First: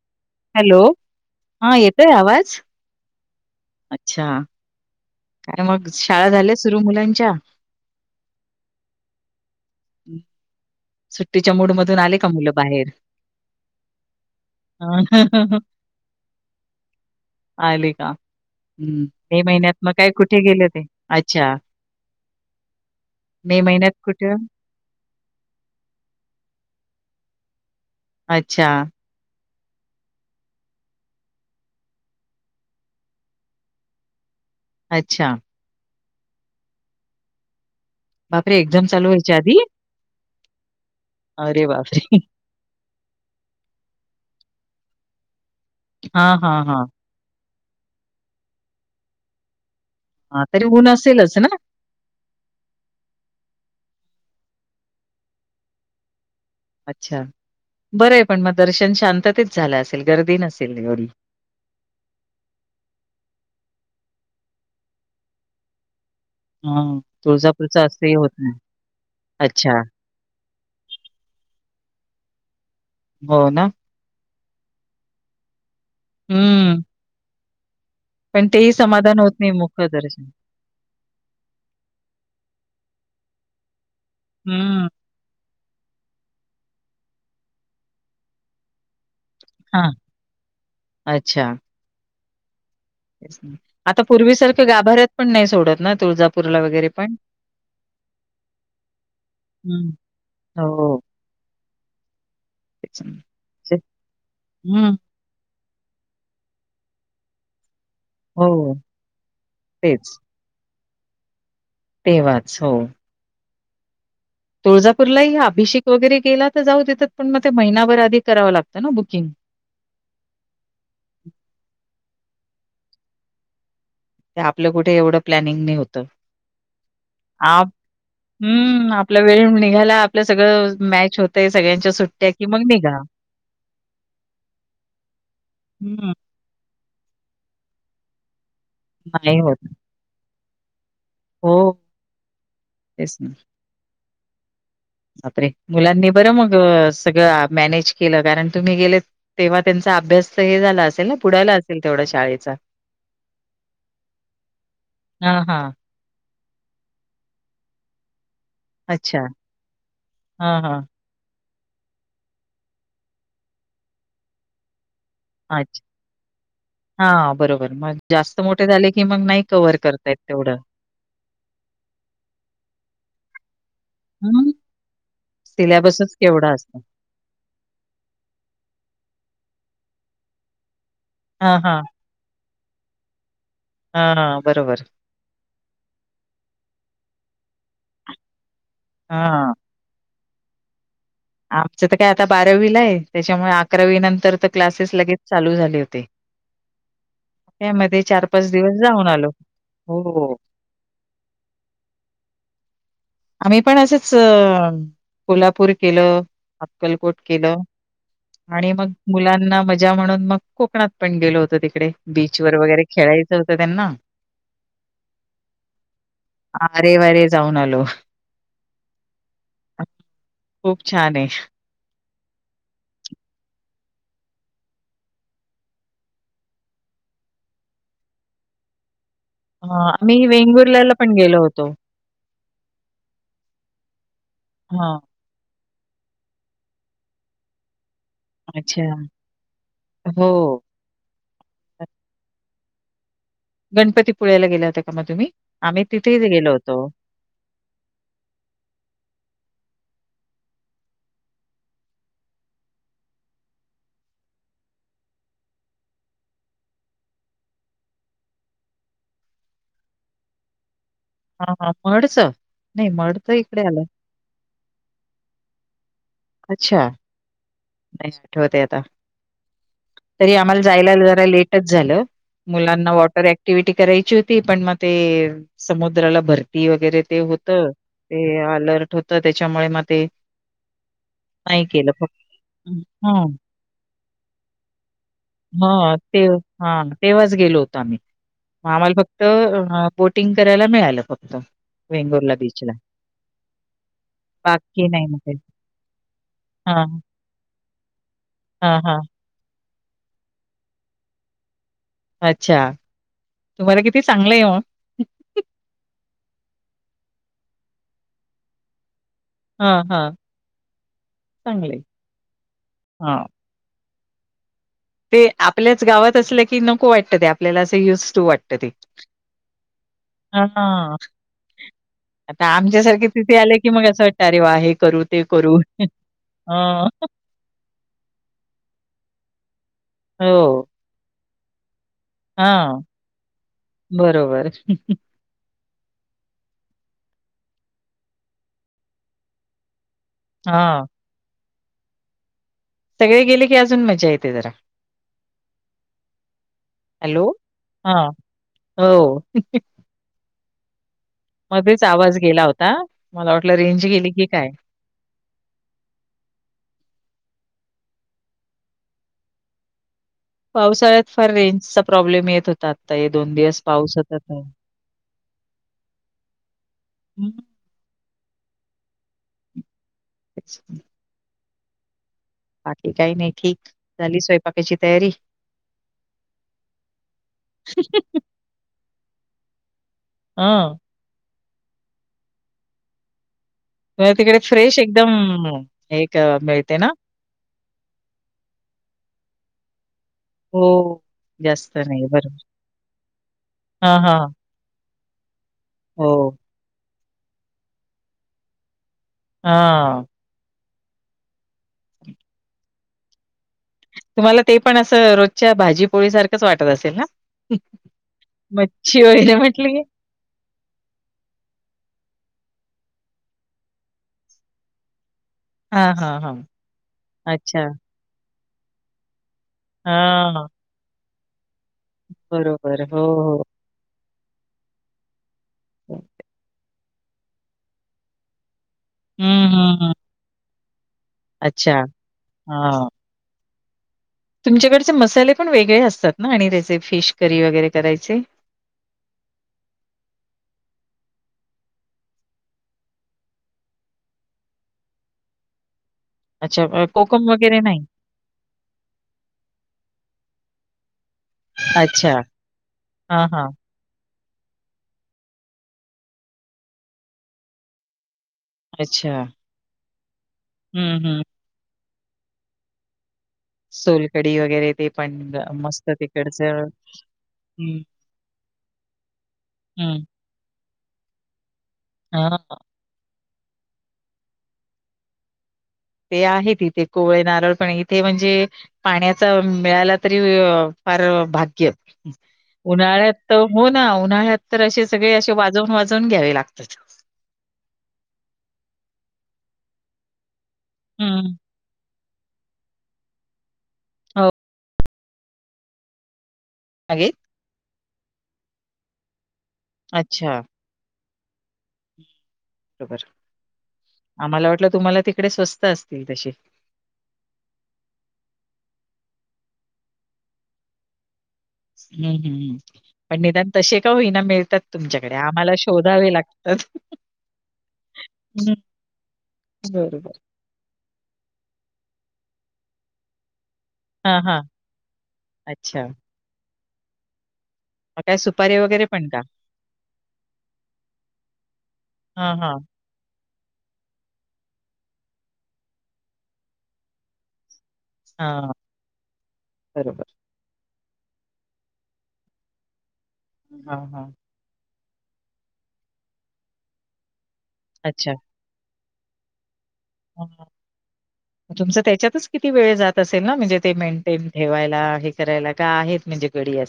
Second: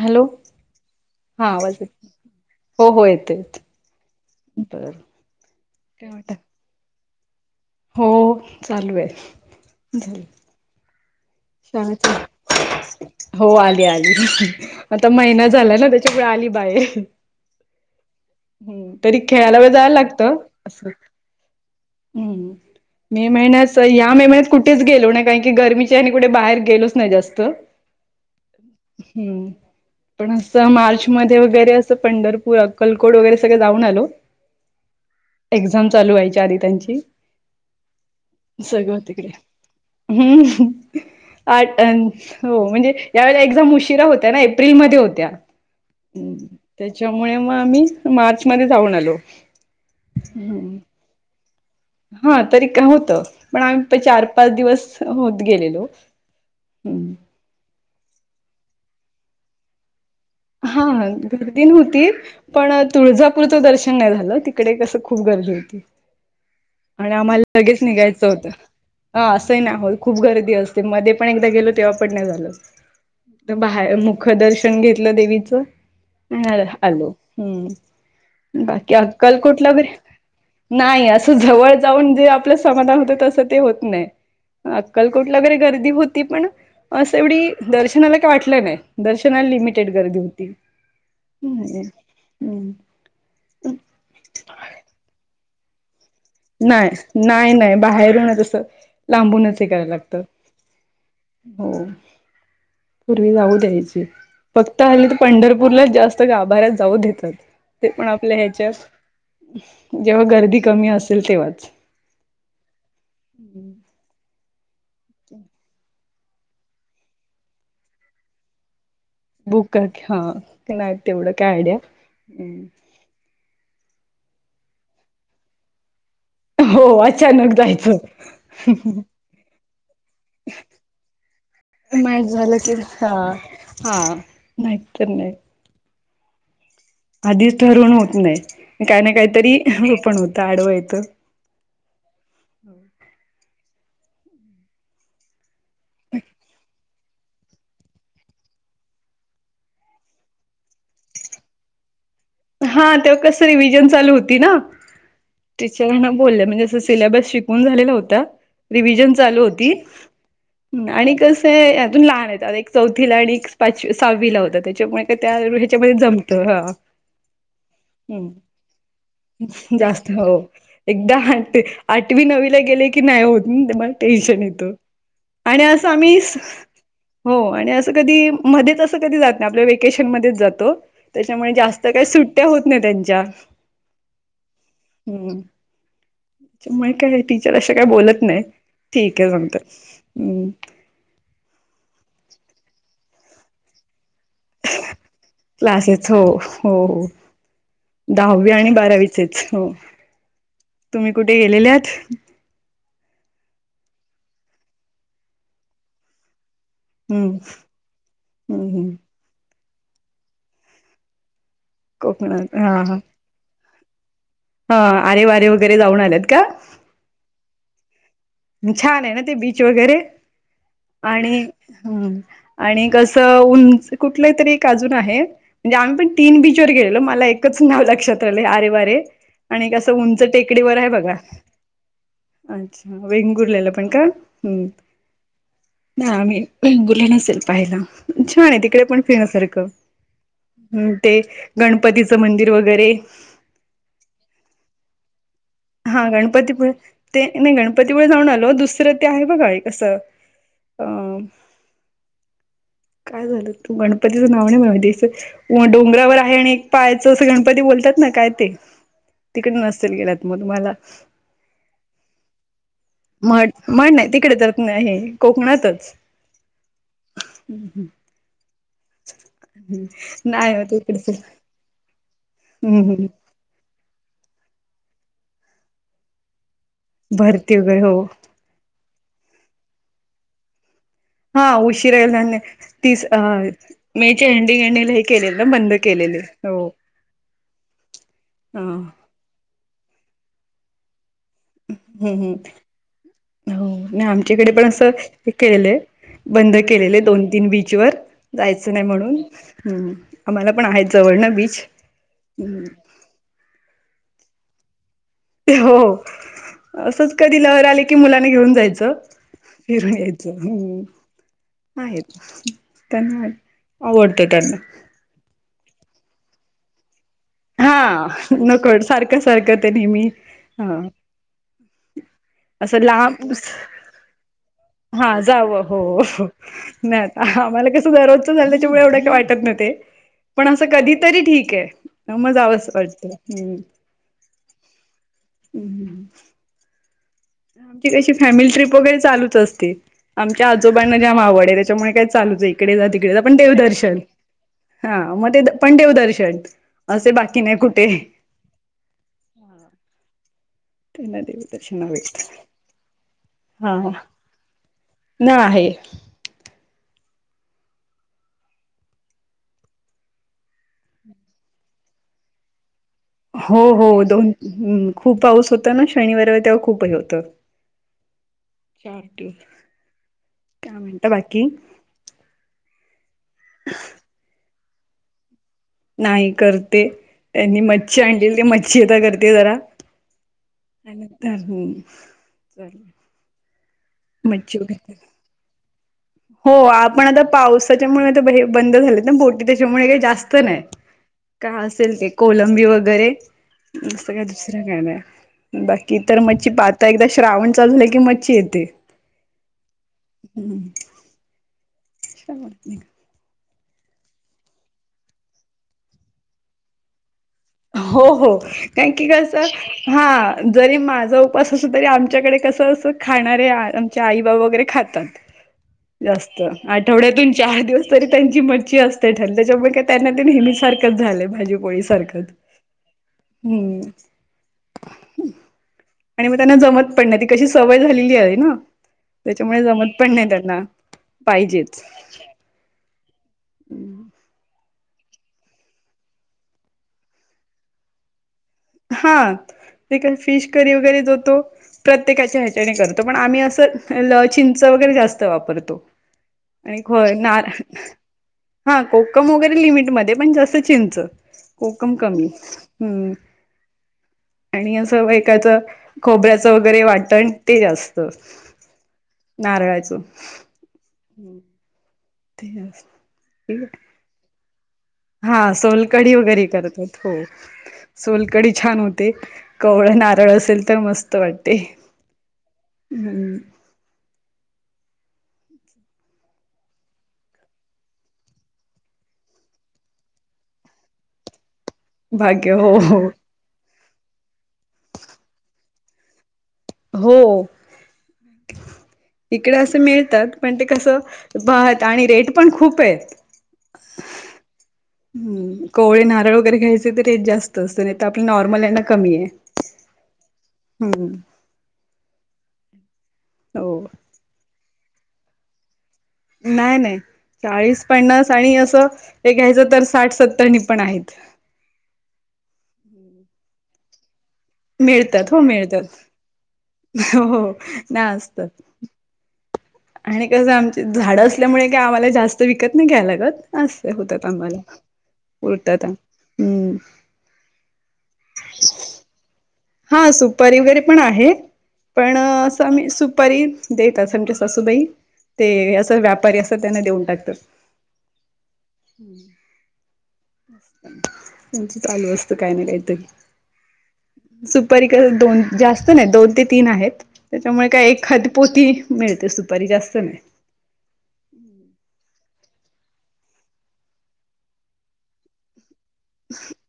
Hello hello आवाज हा येत येतोय आवाज? हो हो येतंय. अच्छा. बरं. काय मग शाळा झाल्या सुरू मुलांच्या? हो चालू आहे. सुट्टीच्या मूड मधून आले का मुलं बाहेर हो आली आली आता महिना झाला ना आली बाय. आले का हम्म में खेळायला वेळ महिन्यात मग जायला काय लागतं कुठे गेले ते असं अच्छा. हम्म मे महिन्यात या महिन्यात कुठ कुठेच गेलो ना काही की गरमीच्या आणि कुठे बाहेर गेलोच नाही जास्त. अच्छा हम्म. पण असं मार्च मध्ये वगैरे असं पंढरपूर कलकोट वगैरे सगळं जाऊन आलो. अच्छा. एक्झाम चालू व्हायच्या आधी त्यांची बापरे एक्झाम सगळं चालू तिकडे. व्हायच्या आधी हम् अरे आठवण. बापरे हो म्हणजे या वेळेला एक्झाम उशिरा होत्या ना एप्रिलमध्ये होत्या. हा हा हा त्याच्यामुळे मग आम्ही मार्च मध्ये जाऊन आलो. हा तरी हम्म. ऊन असेलच ना! हा तरी का होतं पण आम्ही चार पाच दिवस होत गेलेलो. हम्म. अच्छा बरं आहे पण मग दर्शन शांततच झालं असेल गर्दी नसेल. हा एवढी गर्दी नवती. पण तुळजापूरचं दर्शन नाही झालं तिकडे कसं खूप गर्दी होती. हा आणि आम्हाला लगेच तुळजापूरचं असंही निघायचं होत होतं नाही हा असं हाय ना अच्छा आपन. खूप गर्दी असते मध्ये पण एकदा गेलो तेव्हा पण नाही हो झाल ना बाहे मुख दर्शन घेत तल देवीचं. हम्म आलो हं. पण तेही बाकी समाधान होत नाही अक्कलकोटला वगैरे.. मुखदर्शन. नाही असं जवळ जाऊन जे आपलं समाधान होत तसं ते होत नाही. हम्म. अ कलकोटला वगैरे गर्दी होती पण असं एवढी दर्शनाला काय वाटलं नाही दर्शना केट हां, गर्दी होती. अच्छा. आता पूर्वीसारखं गाभऱ्यात पण नाही सोडत ना तुळजा नाही नाही नाही बाहेरून तस लांबूनच हे करायला हं. लागतं. हो, हो तेच ना. पूर्वी जाऊ म्हणजे द्यायची फक्त हं. आता पंढरपूरलाच जास्त गाभाऱ्यात जाऊ देतात. ते पण आपल्या हो, ह्याच्यात तेच. जेव्हा गर्दी कमी असेल तेव्हाच. तेव्हाच हो. रिकामा ऑडिओ तुळजापूरलाही अभिषेक वगैरेला तर जाऊ देतात पण मग ते महिनाभर आधी करावं लागतं ना बुकिंग. बुक करके हा नाई तेवढं काय आयडिया. आपलं कुठे एवढं प्लॅनिंग नाही होतं. हो अचानक जायचं हम्म आपला वेळ निघायला आपलं सगळं मॅच होत. ते सगळ्यांच्या. माहीत सुट्ट्या, की झालं मग कि निघा. हा हा नाही तर नाही. हम्. आधीच ठरवून होत नाही काही ना नाही काहीतरी होत. पण होतं आडवा येतं. हो तेच ना. अपरे मुलांनी बरं मग सगळं मॅनेज केलं कारण तुम्ही गेलेत... तेव्हा त्यांचा अभ्यास तर हे झाला असेल ना बुडाला असेल तेवढ्या शाळेत. हा तेव्हा कस रिव्हजन चालू होती ना हां, हां. टीचरांना बोललं मी तसं. रिव्हजन अच्छा. चालू हां, हां. ते यातून लहान येतात एक चौथीला आणि पाचवी सहावीला होतं त्याच्यामुळे त्या ह्याच्यामध्ये जमतं हा हा बरोबर मग हम्म जास्त मोठे झाले की मग नाही कवर्ह जास्त करतायेत हो तेवढं एकदा आठ आठवी नवीला गेले की नाही होत ते मला टेन्शन हं, येतं आणि असं सिलेबसच आम्ही केवढा असतो. हो आणि असं कधी मध्येच असं कधी जात नाही आपल्या वेकेशन मध्येच जातो त्याच्यामुळे हां, हां. जास्त काही सुट्ट्या होत नाही त्यांच्या हा बरोबर हम्म मग काय टीचर अशा काय बोलत नाही ठीक आहे हां. सगते हम्म आमचं तर काय आता बारावीला आहे त्याच्यामुळे अकरावी नंतर तर क्लासेस लगेच चालू झाले होते. क्लासेस हो हो हो त्यामध्ये दहावी आणि दिवस जाऊन आलो. बारावीचेच हो तुम्ही कुठे गेलेले आत आम्ही पण असंच कोल्हापूर केलं अक्कलकोट हम्म केलं हम्म आणि हम्म मग मुलांना मजा म्हणून मग कोकणात पण गेलो होत तिकडे बीच कोकणात व वगैरे खेळायचं होत त्यांना ह आरे वारे वगैरे जाऊन आलेत का अरे वरे जाऊन आलो छान आहे ना ते बीच वगैरे खूप छान आहे. आणि ह आणि कसं उंच कुठलं तरी काजून आहे म्हणजे आम्ही पण तीन बीचवर गेलेलो मला एकच नाव लक्षात राहिले अरे वरे अ, आणि कसं उंच आम्ही टेकडीवर आहे वेंगुर्ल्याला पण बघा गेलो होतो. अच्छा वेंगुरलेलं पण का हम् हां, नाही आम्ही बुरलं नसेल पाहायला छान आहे तिकडे अच्छा. पण फिण्यासारखं हो. ह ते गणपतीचं मंदिर वगैरे गणपतीपळ्याला गेला होता का मग तुम्ही आम्ही हा तिथेही गेलो गणपतीपुळे होतो ते नाही गणपतीमुळे जाऊन आलो दुसरं ते आहे बघा कसं काय झालं तू गणपतीचं नाव नाही मातीस डोंगरावर आहे आणि एक पायाचं असं गणपती बोलतात ना काय ते तिकडे नसेल गेलात मग तुम्हाला हा हा मडच नाही मडच म्हण इकडे आलं म्हण नाही तिकडे तर आहे कोकणातच अच्छा ह हं आठवते आता तरी नाही आम्हाला हो जायला तिकडच जरा लेट झा मुलांना हम्म वटर टिव्हटी करायची होती पण मग ते समुद्राला भर ती वगैरे ते होत भरती वगैरे हो ते अलर्ट होत त्याच्यामुळे मग ते हा नाही केलं उशीिरायल फक्त ने तीस अ हं. मे एंडिंग एंडिंग हे केलेलं ना बंद केलेले हो तम हां फक्त बोटिंग करायला मिळालं फक्त वेंगुर्ला हम्म बीच ला हो नाही आमच्याकडे पण असं नाही मग हे काही. केलेलंय बंद केलेलं हां, आहे दोन तीन बीच ब व जायचं हां, नाही हां. म्हणून आम्हाला पण आहेत जवळना बीच अच्छा तुम्हाला किती चांगलंय ये ते हो. असंच कधी लहर आली की मुलांना घेऊन जायचं. हां, फिरून हां यायचं. चांगलं आहे. हं, आहेत हां. चांगलय. आवडतं त्यांना. ते आपल्याच गावात असलं की नको वाटतं ते आपल्याला अस हा युज टू वाटत ते. नकळत सारखं सारखं ते नेहमी हा हां. आता असं आमच्यासारखे लांब तिथे आले, की मग असं वाटतं अरे वा हे करू हा ते करू. जावं हो हं. नाही आम्हाला कसं दररोजचं झाल त्याच्यामुळे एवढं काही वाटत नाही ते. पण असं हो. कधीतरी ठीक आहे. म जावस हां. वाटत. हं बरोबर. हं, आमची कशी फॅमिली ट्रीप वगैरे चालूच असते. आमच्या हां. आजोबांना जाम आवड आहे. त्याच्यामुळे काय चालूच आहे इकडे जा तिकडे जा. सगळे पण गेले देव की अजून दर्शन. मजा येते जरा. हा म ते द पण देवदर्शन असे हॅलो? बाकी नाही कुठे. हां. हो. त्यांना मध्येच देवदर्शन आवाज भेटतं गेला होता. मला वाटलं रेंज हा गेली की काय? ना आहे. पावसाळ्यात फार रेंजचा प्रॉब्लेम येत होतात. ता ये दोन हो हो दोन अं खूप पाऊस होतं ना शनिवार रविवार तेव्हा खूप हे होतं. [unintelligible] [unintelligible] अच्छा. काय म्हणता बाकी? बाकी काही नाही ठीक. झाली स्वयंपाकाची तयारी? नाही, करते. त्यांनी मच्छी आणलेली ते मच्छी आता करते जरा. अं? त्यानंतर हं, चाल म्हणजे तिकडे फ्रेश एकदम, एक हो आपण आता पावसाच्यामुळे ब हे बंद झाले ना बोटी त्याच्यामुळे काही जास्त नाही. हो. काय जास्त असेल नाही. ते. बरं. कोलंबी वगैरे, हां, जास्त काय हां. दुसरं काय नाय. बाकी इतर हो. मच्छी पात आता एकदा श्रावण चालू झाला की मच्छी येते. हं. हं. [unintelligible] तुम्हाला ते पण असं रोजच्या भाजीपोळी सारखंच वाटत असेल ना? हो हो कारण मच्छी की वगैरे कसं, म्हटली की हा. जरी माझा उपास असो तरी, आमच्याकडे कसं असं खाणारे आमचे आई बाबा वगैरे खाता [inaudible] हां. जास्त. आठवड्यातून चार अच्छा. दिवस तरी त्यांची मच्ची असते त्यानं त्याच्यामुळे का त्यांना ते हां. नेहमीसारखंच झाल. भाजी पोळी स बरोबर. हो हो. हं. हो. आणि म त्यांना जमत पण नाही. ती कशी सवय झालेली आहे ना. हं, त्याच्यामुळे हं, हं. जमत पण नाही त्यांना. अच्छा! पाहिजेच हं. हं. तुमच्याकडचे मसाले पण वेगळे असतात ना आणि त्याचे फिश करी वगैरे करायचे? हा. ते काय फिश करी वगैरे जो तो प्रत्येकाच्या ह्याच्याने करतो. पण आम्ही असं ल चिंच वगैरे जास्त वापरतो. अच्छा आणि अ, हो कोकम नार वगैरे नाही? हा कोकम वगैरे लिमिटमध्ये. पण जास्त चिंच. कोकम अच्छा. कमी. हं. हां, हां. आणि असं वर त्याचं खोबऱ्याचं वगैरे वाटण ते जास्त. अच्छा, नाराळाळच. हम्म हम्म. ते. सोलकडी वगैरे ते. पण हा अ, मस्त सोलकढी वगैरे तिकडचं करतात हो. हं, सोलकडी छान होते कवळ हं. नारळ असेल तर मस्त वाटते. हा. ह. ते आहेत तिथे कोळे नारळपणे इथे म्हणजे. पाण्याचा मिळाला तरी फार भाग्य भाग्य हो हो उन्हाळ्यात. तर हो ना उन्हाळ्यात तर असे सगळे असे वाजवून वाजवून घ्यावे लागतात. हो इकडे असं मिळतात. पण ते कसं हम्म बात आणि रेट पण खूप आहेत. हो. हम् कोवळे नारळ वगैरे घ्यायचे तर मागे रेट जास्त असत नाही तर आपला नॉर्मल यांना कमी आहे. अच्छा. हम्. श. हो. आम्हाला वाटलं तुम्हाला तिकडे स्वस्त असतील तसे. नाही नाही चाळीस पन्नास आणि असं एक घ्यायचं तर साठ सत्तर नि पण आहेत. हम् हम् पण निदान तसे का होईना मिळतात तुमच्याकडे मिळतात हो आम्हाला मिळतात शोधावे लागत. हो ना असतात. हर. आणि कसं आमची झाडं असल्यामुळे का आम्हाला जास्त विकत नाही घ्यायला लागत. अस हा होतात हा आम्हाला उरतात अच्छा आ हम्म. काय सुपारी वगैरे पण का. हा सुपारी वगैरे पण आहे पण हा हा असंम्ही सुपारी. देतं आमज सासूबाई ते असं व्यापारी असं त्यांना देऊन टाकतं. हा बरोबर हम्म. म्हणजे चालू असत काही नाही काहीतरी. हा ह. सुपारी दोन जास्त नाही दोन ते तीन आहेत त्याच्यामुळे काय एक अच्छा. खत. पोती मिळते सुपारी जास्त मिळ. ह. तुमचं त्याच्यातच किती वेळ जात असेल ना म्हणजे ते मेंटेन ठेवायला हे करायला का आहेत. म्हणी पिढीे.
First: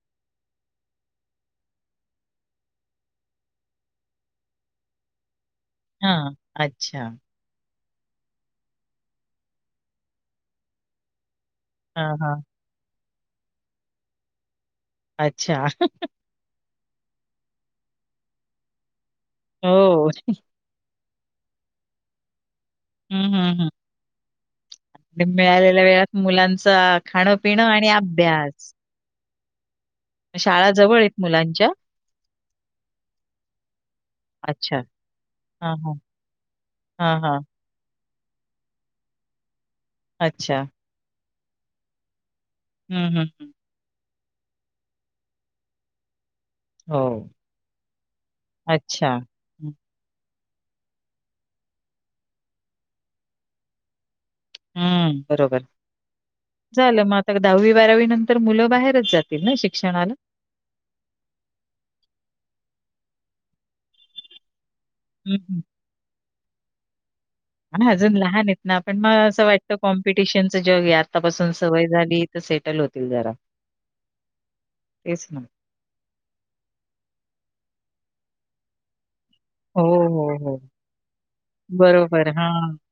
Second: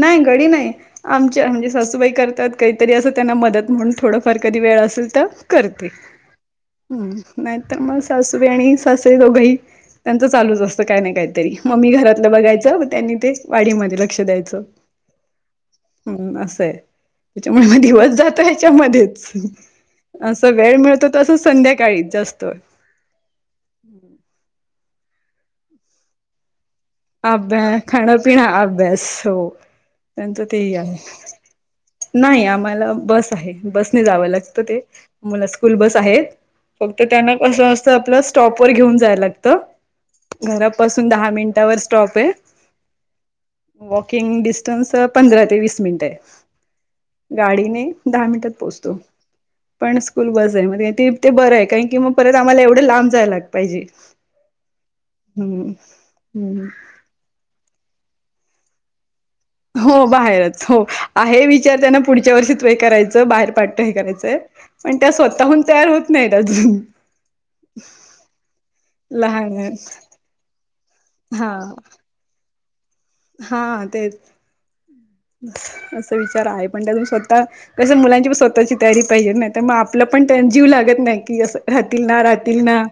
नाही घडी नाही. आमच्या म्हणजे सासूबाई करतात काहीतरी असं त्यांना मदत म्हणून थोडंफार कधी वेळ असेल तर. करते हां, अच्छा. हम्म. नाही तर मग सासूवी आणि सासई दोघंही त्यांचं चालूच असतं काय नाही काय. तरी मम्मी हां, घरातलं हां. बघायचं त्यांनी ते वाढमध्ये लक्ष द्यायचं. अच्छा. असंय त्याच्यामुळे म दिवस जातो याच्यामध्येच हो. अस. वेळ मिळतो तसंच संध्याकाळी जास्तो. हम् हम्म हम. मिळालेल्या वेळात मुलांचा. अभ्या खाणं-पिणं आणि खाणपिण अभ्यास हो त्यांचा शाळा तेही आहे. जवळ आहेत मुलांच्या? नाही आम्हाला बस आहे बसने जावं लागतं ते. अच्छा. मु स्कूल हां, हां. बस आहेत फक्त हां, त्यांना हां. कं असत आपलं स्टॉप वर घेऊन जाय लागत अच्छा. घरापासून दहा मिनिटावर स्टॉप आहे हम् हम् हं वॉकिंग डिस्टन्स पंधरा ते वीस मिनिट हो. आहे गाडीने दहा मिनिटात पोहोचतो अच्छा. हं, पण स्कूल बस आहे म ते बरं आहे कारण की मग परत आम्हाला एवढं लांब जायलाग पाहिजे हम्म बरोबर हम्म हम्म झालं म तरग दहावी बारावी नंतर मुलं बाहेरच जात हो बाहेरच हो आहे विचार त्यांना पुढच्या वर्षी तू हे करायचं बाहेर पाडत हे करायचंय पण त्या हं, हं. स्वतःहून तयार होत नाही ह अजून लहान आहेतेत ना आपण मला असं लहान वाटतं आहेत कॉम्पिटिशनचं जग आहे हा आतापासून सवय झाली सेटल होतील जरा तेच ना. अस विचार आहे पण त्या स्वतः कस मुलांची पण स्वतःची तयारी पाहिजे ना तर मग हो, आपलं पण हो, त्यां हो. जीव लागत नाही कि असं राहतील ना बरोबर. राहतील हां, ना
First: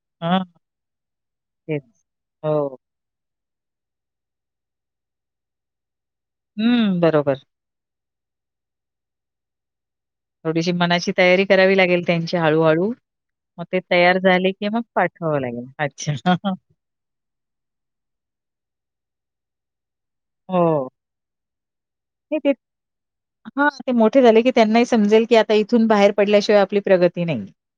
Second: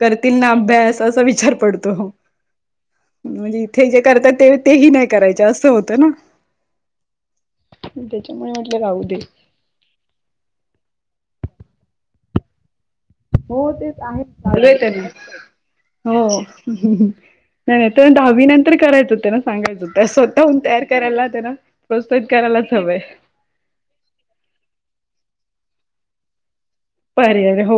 करतील हां, ना अभ्यास असा विचार तेच. पडतो हो म्हणजे इथे जे करतात ते तेही नाही करायच असं होतं ना हम्म बरोबर त्याच्यामुळे म्हटलं राह दे थोडीशी मनाची तयारी करावी लागेल त्यांची हळूहळू मग हो ते तेच तयार आहे झाले चालू कि आहे मग त्यांना पाठवावं लागेल हो अच्छा नाही नाही तर दहावी नंतर करायचं होतं ना सांगायचं होतं असं न तयार हो. करायला लाहते ना प्रस्तुहित करायलाच हवं हा ते मोठे झाले की त्यांनाही समजेल की आता इथून बाहेर पडल्याशिवाय आपली प्रगती नाही. परर [inaudible] हो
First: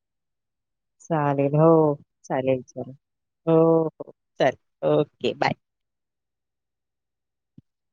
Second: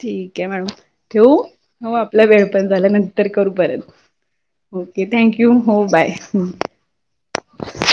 ठीक आहे मॅडम ठेव चालेल. हो आपला वेळ चालेल, पण झाला चालेल. नंतर करू परत हो, हो. चालेल. Okay thank bye. यू हो बाय